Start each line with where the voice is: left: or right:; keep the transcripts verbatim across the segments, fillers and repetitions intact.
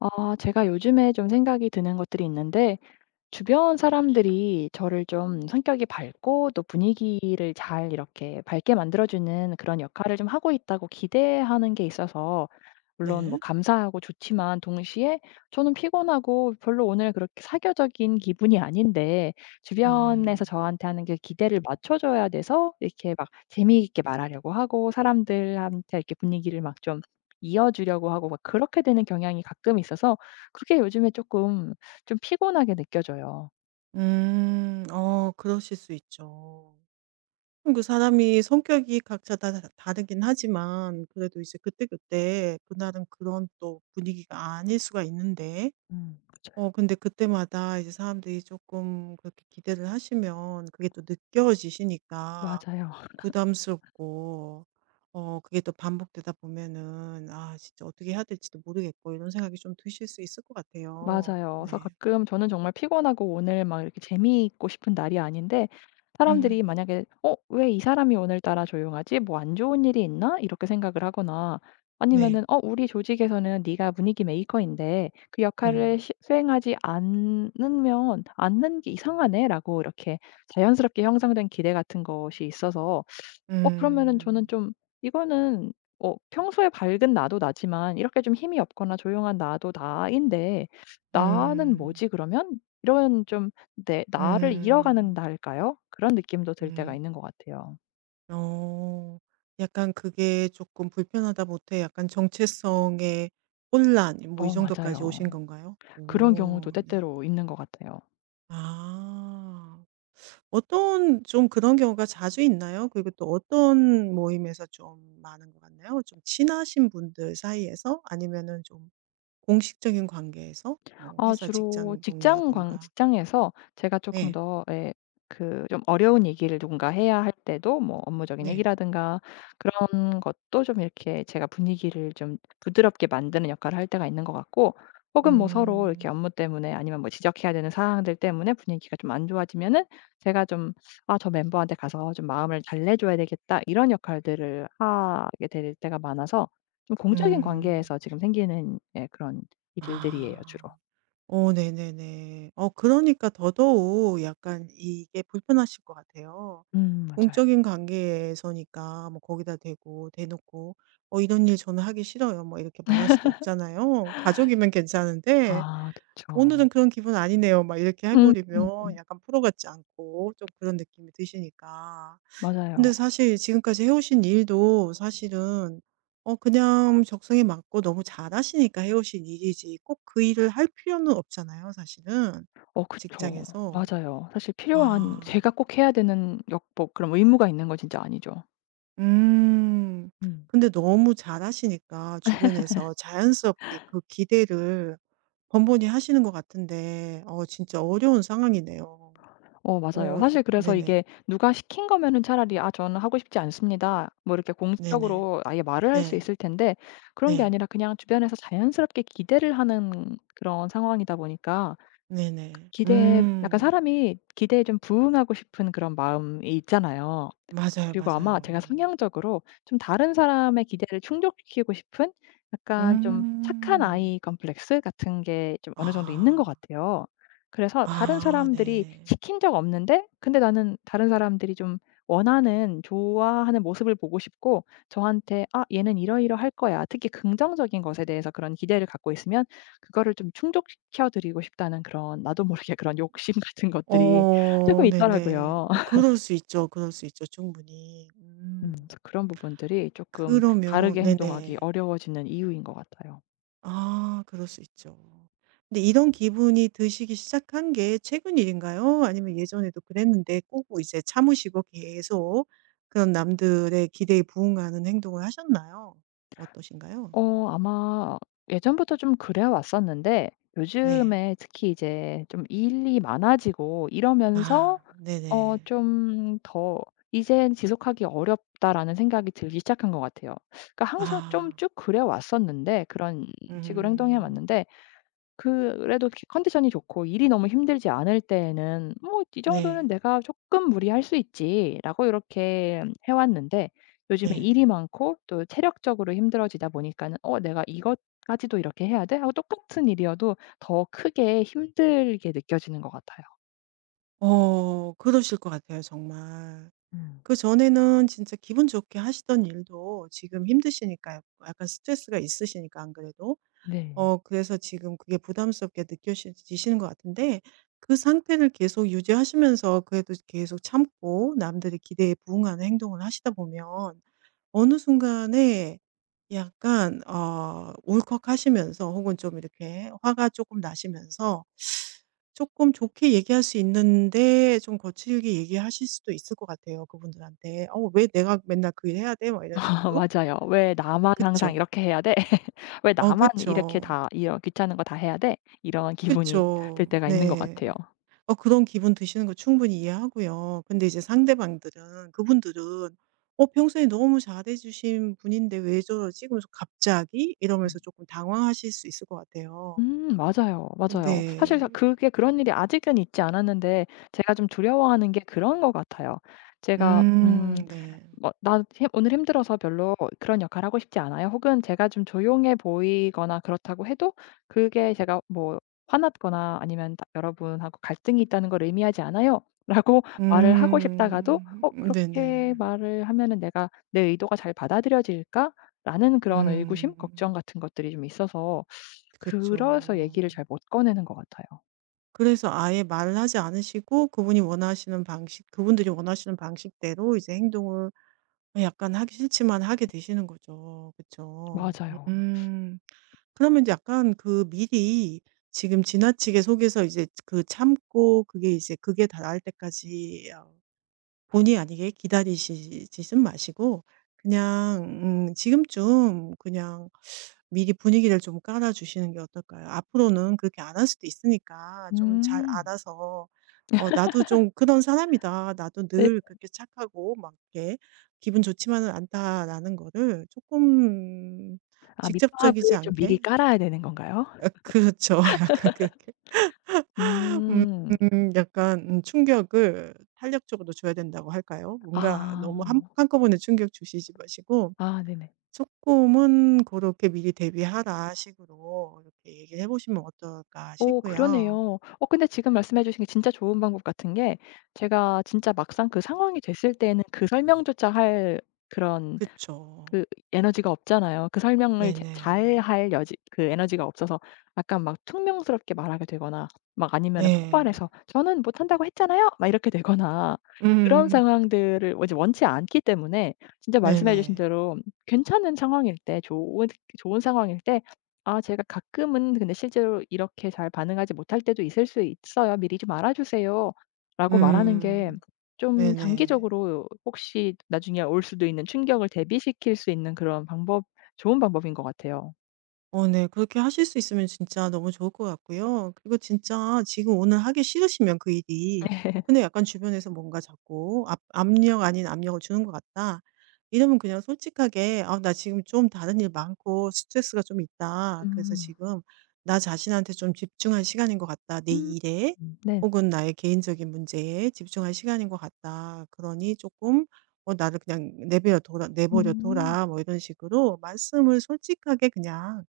left: 아, 제가 요즘에 좀 생각이 드는 것들이 있는데, 주변 사람들이 저를 좀 성격이 밝고 또 분위기를 잘 이렇게 밝게 만들어주는 그런 역할을 좀 하고 있다고 기대하는 게 있어서, 물론 뭐
right: 네.
left: 감사하고 좋지만 동시에 저는 피곤하고 별로 오늘 그렇게 사교적인 기분이 아닌데, 주변에서
right: 음.
left: 저한테 하는 그 기대를 맞춰줘야 돼서 이렇게 막 재미있게 말하려고 하고 사람들한테 이렇게 분위기를 막 좀 이어주려고 하고 막 그렇게 되는 경향이 가끔 있어서 그게 요즘에 조금 좀 피곤하게 느껴져요.
right: 음. 어 그러실 수 있죠. 음, 그 사람이 성격이 각자 다 다 다르긴 하지만 그래도 이제 그때그때 그날은 그런 또 분위기가 아닐 수가 있는데
left: 음
right: 어
left: 요
right: 근데 그때마다 이제 사람들이 조금 그렇게 기대를 하시면 그게 또 느껴지시니까
left: 맞아요.
right: 부담스럽고 어 그게 또 반복되다 보면은 '아 진짜 어떻게 해야 될지도 모르겠고.' 이런 생각이 좀 드실 수 있을 것 같아요.
left: 맞아요. 그래서
right: 네.
left: 가끔 저는 정말 피곤하고 오늘 막 이렇게 재미있고 싶은 날이 아닌데,
right: 음.
left: 사람들이 만약에 '어 왜 이 사람이 오늘따라 조용하지? 뭐 안 좋은 일이 있나?' 이렇게 생각을 하거나,
right: 네.
left: 아니면은 '어 우리 조직에서는 네가 분위기 메이커인데 그 역할을
right: 음.
left: 시 수행하지 않으면 않는 게 이상하네.'라고 이렇게 자연스럽게 형성된 기대 같은 것이 있어서, 어 그러면은 저는
right: 음.
left: 좀, 이거는, 어 평소에 밝은 나도 나지만 이렇게 좀 힘이 없거나 조용한 나도 나인데, '나는
right: 음.
left: 뭐지 그러면?' 이런 좀, 내 나를 잃어가는
right: 음.
left: 날일까요? 그런 느낌도 들 때가
right: 음.
left: 있는 것 같아요.
right: 어. 약간 그게 조금 불편하다 못해 약간 정체성의 혼란 뭐 이
left: 어,
right: 정도까지
left: 맞아요.
right: 오신 건가요?
left: 그런 경우도
right: 오 네.
left: 때때로 있는 것 같아요.
right: 아. 어떤 좀 그런 경우가 자주 있나요? 그리고 또 어떤 모임에서 좀 많은 것 같나요? 좀 친하신 분들 사이에서 아니면은 좀 공식적인 관계에서 뭐
left: 아,
right: 회사
left: 주로
right: 직장
left: 직장 광,
right: 동료라든가.
left: 직장에서 제가 조금
right: 네.
left: 더, 예, 그 좀 어려운 얘기를 누군가 해야 할 때도 뭐 업무적인
right: 네.
left: 얘기라든가 그런 것도 좀 이렇게 제가 분위기를 좀 부드럽게 만드는 역할을 할 때가 있는 것 같고, 혹은 뭐 서로 이렇게
right: 음.
left: 업무 때문에 아니면 뭐 지적해야 되는 사항들 때문에 분위기가 좀 안 좋아지면은 제가 좀 '아 저 멤버한테 가서 좀 마음을 달래 줘야 되겠다.' 이런 역할들을 하게 될 때가 많아서, 좀 공적인
right: 음.
left: 관계에서 지금 생기는, 예, 그런
right: 아.
left: 일들이에요, 주로.
right: 어 네네네. 어 그러니까 더더욱 약간 이게 불편하실 것 같아요.
left: 음, 맞아요.
right: 공적인 관계에서니까 뭐 거기다 대고 대놓고 "어 이런 일 저는 하기 싫어요." 뭐 이렇게 말할 수도 없잖아요. 가족이면 괜찮은데
left: 아, 그쵸.
right: "오늘은 그런 기분 아니네요." 막 이렇게 해
left: 음. 음.
right: 버리면 약간 프로 같지 않고 좀 그런 느낌이 드시니까
left: 맞아요.
right: 근데 사실 지금까지 해 오신 일도 사실은 어 그냥 적성에 맞고 너무 잘하시니까 해 오신 일이지 꼭 그 일을 할 필요는 없잖아요 사실은
left: 어, 그쵸.
right: 직장에서.
left: 맞아요. 사실 필요한
right: 아.
left: 제가 꼭 해야 되는 역 뭐 그런 의무가 있는 건 진짜 아니죠.
right: 음.
left: 음.
right: 근데 너무 잘하시니까 주변에서 자연스럽게 그 기대를 번번이 하시는 것 같은데 어 진짜 어려운 상황이네요.
left: 어, 맞아요.
right: 어 저-
left: 사실 그래서
right: 네네.
left: 이게 누가 시킨 거면은 차라리 "아 저는 하고 싶지 않습니다." 뭐 이렇게
right: 네네.
left: 공식적으로 아예 말을 할 수
right: 네.
left: 있을 텐데, 그런 게
right: 네.
left: 아니라 그냥 주변에서 자연스럽게 기대를 하는 그런 상황이다 보니까,
right: 네네.
left: 기대에 약간,
right: 음.
left: 사람이 기대에 좀 부응하고 싶은 그런 마음이 있잖아요.
right: 맞아요,
left: 그리고 아마 제가
right: 맞아요.
left: 성향적으로 좀 다른 사람의 기대를 충족시키고 싶은, 약간 좀 착한
right: 음.
left: 아이 컴플렉스 같은 게 좀 어느 정도 있는 것
right: 아.
left: 같아요. 그래서 다른
right: 아
left: 사람들이
right: 네.
left: 시킨 적 없는데 근데 나는 다른 사람들이 좀 원하는 좋아하는 모습을 보고 싶고, 저한테 '아 얘는 이러이러할 거야.' 특히 긍정적인 것에 대해서 그런 기대를 갖고 있으면 그거를 좀 충족시켜 드리고 싶다는, 그런 나도 모르게 그런 욕심 같은 것들이 조금
right: 어 네네.
left: 있더라고요.
right: 어 그럴 수 있죠, 그럴 수 있죠, 충분히.
left: 음.
right: 음.
left: 그래서 그런 부분들이 조금
right: 그러면
left: 다르게 행동하기
right: 네네.
left: 어려워지는 이유인 것 같아요.
right: 아 그럴 수 있죠. 근데 이런 기분이 드시기 시작한 게 최근 일인가요? 아니면 예전에도 그랬는데 꼬고 이제 참으시고 계속 그런 남들의 기대에 부응하는 행동을 하셨나요? 어떠신가요?
left: 어, 아마 예전부터 좀 그래 왔었는데
right: 네.
left: 요즘에 특히 이제 좀 일이 많아지고 이러면서
right: 아
left: 어
right: 네네.
left: 좀 더 '이젠 지속하기 어렵다.'라는 생각이 들기 시작한 것 같아요. 그러니까 항상 좀
right: 아.
left: 쭉 그래 왔었는데 그런 식으로 행동해
right: 음.
left: 왔는데, 그래도 기- 컨디션이 좋고 일이 너무 힘들지 않을 때에는 '뭐 이 정도는
right: 네.
left: 내가 조금 무리할 수 있지.'라고 이렇게 해 왔는데, 요즘에
right: 네.
left: 일이 많고 또 체력적으로 힘들어지다 보니까는 '어 내가 이것까지도 이렇게 해야 돼?' 하고, 똑같은 일이어도 더 크게 힘들게 느껴지는 것 같아요.
right: 어 그러실 것 같아요 정말.
left: 음,
right: 그전에는 진짜 기분 좋게 하시던 일도 지금 힘드시니까 약간 스트레스가 있으시니까 안 그래도
left: 네.
right: 어 그래서 지금 그게 부담스럽게 느껴 지시는 것 같은데 그 상태를 계속 유지하시면서 그래도 계속 참고 남들의 기대에 부응하는 행동을 하시다 보면 어느 순간에 약간 어 울컥하시면서 혹은 좀 이렇게 화가 조금 나시면서 조금 좋게 얘기할 수 있는데 좀 거칠게 얘기하실 수도 있을 것 같아요, 그분들한테. "어 왜 내가 맨날 그 일 해야 돼?" 막 이런 식으로.
left: 맞아요. '왜 나만 항상
right: 그쵸.
left: 이렇게 해야 돼? 왜
right: 어
left: 나만 이렇게
right: 그쵸.
left: 다 이런 귀찮은 거 다 해야 돼?' 이런 기분이 들
right: 그쵸.
left: 때가 있는 것
right: 네.
left: 같아요.
right: 어 그런 기분 드시는 거 충분히 이해하고요. 근데 이제 상대방들은 그분들은 '어 평소에 너무 잘해 주신 분인데 왜 저러지?' 그러면서 '갑자기?' 이러면서 조금 당황하실 수 있을 것 같아요.
left: 음, 맞아요, 맞아요. 사실
right: 네.
left: 다 그게 그런 일이 아직은 있지 않았는데 제가 좀 두려워하는 게 그런 것 같아요. 제가 음
right: 음 네.
left: 뭐 "나 힘 오늘 힘들어서 별로 그런 역할 하고 싶지 않아요." 혹은 제가 좀 조용해 보이거나 그렇다고 해도, 그게 제가 뭐 화났거나 아니면 다 "여러분하고 갈등이 있다는 걸 의미하지 않아요."라고 말을 하고 싶다가도,
right: 음.
left: '어
right: 네네.
left: 그렇게 말을 하면은 내가, 내 의도가 잘 받아들여질까?'라는 그런 의구심, 걱정
right: 음.
left: 같은 것들이 좀 있어서 그래서
right: 그쵸.
left: 얘기를 잘 못 꺼내는 것 같아요.
right: 그래서 아예 말을 하지 않으시고 그분이 원하시는 방식 그분들이 원하시는 방식대로 이제 행동을 약간 하기 싫지만 하게 되시는 거죠. 그쵸.
left: 맞아요.
right: 음. 그러면 이제 약간 그 미리 지금 지나치게 속에서 이제 그 참고 그게 이제 그게 다 나을 때까지 어 본의 아니게 기다리시지는 마시고 그냥 음 지금쯤 그냥 미리 분위기를 좀 깔아 주시는 게 어떨까요? 앞으로는 그렇게 안 할 수도 있으니까 좀 잘
left: 음.
right: 알아서 '어 나도 좀 그런 사람이다. 나도
left: 네.
right: 늘 그렇게 착하고 막 이렇게 기분 좋지만은 않다.'라는 거를 조금
left: 아,
right: 직접적이지
left: 밑밥을 좀 미리
right: 않게
left: 깔아야 되는 건가요?
right: 그렇죠. 약간 그렇게 음
left: 음.
right: 음, 약간 음 충격을 탄력적으로 줘야 된다고 할까요? 뭔가
left: 아.
right: 너무 한
left: 어.
right: 한꺼번에 충격 주시지 마시고
left: 아, 네네.
right: 쪼금은 그렇게 미리 대비하라." 식으로 이렇게 얘기를 해 보시면 어떨까
left: 오,
right: 싶고요.
left: 그러네요. 어, 근데 지금 말씀해 주신 게 진짜 좋은 방법 같은 게, 제가 진짜 막상 그 상황이 됐을 때에는 그 설명조차 할, 그런
right: 그쵸.
left: 그 에너지가 없잖아요. 그 설명을 제
right: 네네.
left: 잘할 여지, 그 에너지가 없어서 약간 막 퉁명스럽게 말하게 되거나, 막 아니면은
right: 네.
left: 폭발해서 "저는 못한다고 했잖아요." 막 이렇게 되거나 그런
right: 음.
left: 상황들을 뭐 이제 원치 않기 때문에, 진짜 말씀해 주신
right: 네네.
left: 대로 괜찮은 상황일 때, 좋은, 좋은 상황일 때, 아, 제가 가끔은 근데 실제로 "이렇게 잘 반응하지 못할 때도 있을 수 있어요. 미리 좀 알아 주세요."라고 말하는 게
right: 음.
left: 좀
right: 네네.
left: 장기적으로 혹시 나중에 올 수도 있는 충격을 대비시킬 수 있는 그런 방법, 좋은 방법인 것 같아요.
right: 어 네. 그렇게 하실 수 있으면 진짜 너무 좋을 것 같고요. 그리고 진짜 지금 오늘 하기 싫으시면 그 일이 근데 약간 주변에서 뭔가 자꾸 압 압력 아닌 압력을 주는 것 같다. 이러면 그냥 솔직하게 "아 나 지금 좀 다른 일 많고 스트레스가 좀 있다. 그래서
left: 음.
right: 지금 나 자신한테 좀 집중할 시간인 것 같다. 내
left: 음.
right: 일에
left: 음. 네.
right: 혹은 나의 개인적인 문제에 집중할 시간인 것 같다. 그러니 조금 어 나를 그냥 내버려 둬라 내버려
left: 음.
right: 둬라." 뭐 이런 식으로 말씀을 솔직하게 그냥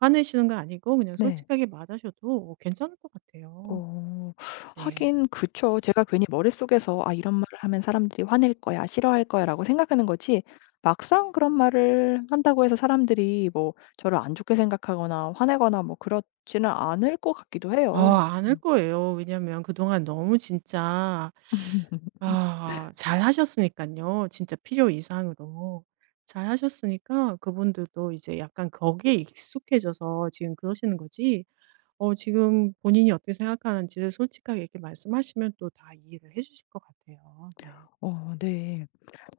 right: 화내시는 거 아니고 그냥
left: 네.
right: 솔직하게 맞아셔도 괜찮을 것 같아요.
left: 어,
right: 네.
left: 하긴 그쵸. 제가 괜히 머릿속에서 '아 이런 말을 하면 사람들이 화낼 거야. 싫어할 거야.'라고 생각하는 거지, 막상 그런 말을 한다고 해서 사람들이 뭐 저를 안 좋게 생각하거나 화내거나 뭐 그렇지는 않을 것 같기도 해요.
right: 아 않을
left: 음.
right: 거예요. 왜냐면 그동안 너무 진짜 아 잘하셨으니까요 진짜 필요 이상으로. 잘하셨으니까 그분들도 이제 약간 거기에 익숙해져서 지금 그러시는 거지 어 지금 본인이 어떻게 생각하는지를 솔직하게 이렇게 말씀하시면 또 다 이해를 해 주실 것 같아요. 네.
left: 어, 네.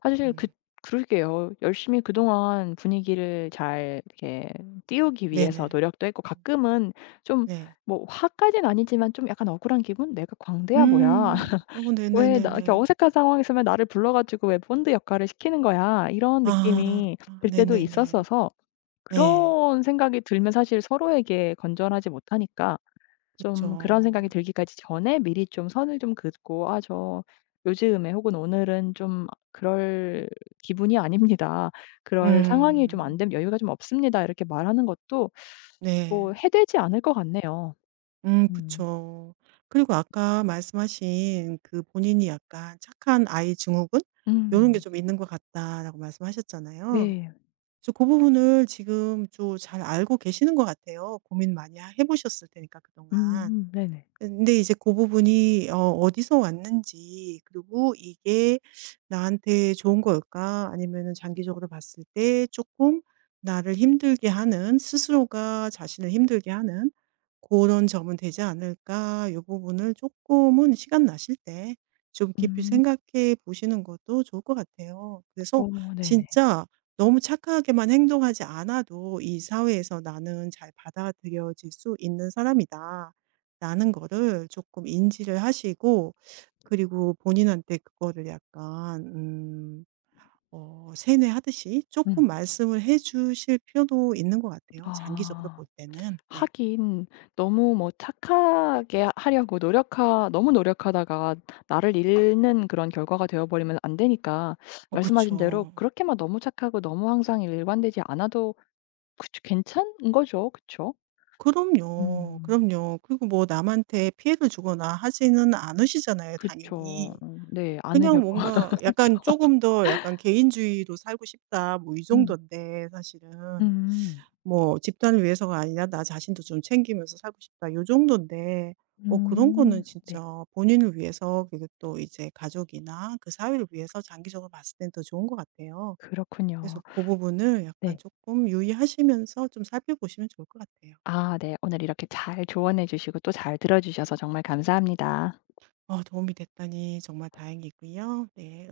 left: 사실 그
right: 음.
left: 그러게요. 열심히 그동안 분위기를 잘 이렇게 띄우기 위해서
right: 네네.
left: 노력도 했고, 가끔은 좀
right: 네.
left: 뭐 화까지는 아니지만 좀 약간 억울한 기분? '내가 광대야 뭐야?
right: 음. 어
left: 왜 나 이렇게
right: 네네네네.
left: 어색한 상황에 있으면 나를 불러 가지고 왜 본드 역할을 시키는 거야?' 이런
right: 아
left: 느낌이 들 때도
right: 네네네.
left: 있었어서,
right: 네.
left: 그런 생각이 들면 사실 서로에게 건전하지 못하니까 좀 그런
right: 그쵸.
left: 생각이 들기까지 전에 미리 좀 선을 좀 긋고 '아 저 요즘에, 혹은 오늘은 좀 그럴 기분이 아닙니다. 그럴 상황이 좀 안
right: 음.
left: 됨, 여유가 좀 없습니다.' 이렇게 말하는 것도 뭐
right: 네.
left: 해되지 않을 것 같네요.
right: 음
left: 음.
right: 그쵸. 그리고 아까 말씀하신 그 본인이 약간 '착한 아이 증후군 이런 게
left: 음.
right: 좀 있는 것 같다.'라고 말씀하셨잖아요.
left: 네.
right: 그래서 그 부분을 지금 좀 잘 알고 계시는 것 같아요. 고민 많이 하 해 보셨을 테니까
left: 음.
right: 그동안.
left: 음. 네네.
right: 근데 이제 그 부분이 어 어디서 왔는지 그리고 이게 나한테 좋은 걸까? 아니면은 장기적으로 봤을 때 조금 나를 힘들게 하는 스스로가 자신을 힘들게 하는 그런 점은 되지 않을까? 이 부분을 조금은 시간 나실 때 좀 깊이
left: 음.
right: 생각해 보시는 것도 좋을 것 같아요.
left: 어,
right: 그래서
left: 네네.
right: 진짜 너무 착하게만 행동하지 않아도 '이 사회에서 나는 잘 받아들여질 수 있는 사람이다.' 라는 거를 조금 인지를 하시고 그리고 본인한테 그거를 약간 음 어 세뇌하듯이
left: 음.
right: 조금 말씀을 해 주실 필요도 있는 것 같아요, 장기적으로
left: 아.
right: 볼 때는. 네.
left: 하긴 너무 뭐 착하게 하- 하려고 노력하 너무 노력하다가 나를 잃는 그런 결과가 되어 버리면 안 되니까,
right: 어
left: 말씀하신 대로
right: 그쵸.
left: 그렇게만 너무 착하고 너무 항상 일관되지 않아도 그쵸, 괜찮은 거죠. 그쵸?
right: 그럼요.
left: 음.
right: 그럼요. 그리고 뭐 남한테 피해를 주거나 하지는 않으시잖아요,
left: 그쵸.
right: 당연히.
left: 음, 네. 안으려
right: 그냥
left: 고
right: 뭔가 약간
left: 하죠.
right: 조금 더 약간 개인주의로 살고 싶다.' 뭐 이 정도
left: 음.
right: 인데 사실은.
left: 음.
right: 뭐 '집단을 위해서가 아니라 나 자신도 좀 챙기면서 살고 싶다.' 요 정도인데 어 그런 거는
left: 음.
right: 진짜
left: 네.
right: 본인을 위해서 그리고 또 이제 가족이나 그 사회를 위해서 장기적으로 봤을 땐 더 좋은 것 같아요. 그래서
left: 그렇군요.
right: 그 부분을 약간
left: 네.
right: 조금 유의하시면서 좀 살펴보시면 좋을 것 같아요.
left: 아, 네. 오늘 이렇게 잘 조언해 주시고 또 잘 들어 주셔서 정말 감사합니다.
right: 어 도움이 됐다니 정말 다행이고요. 네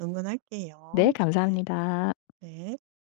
left: 네.
right: 응원할게요. 네.
left: 감사합니다.
right: 네.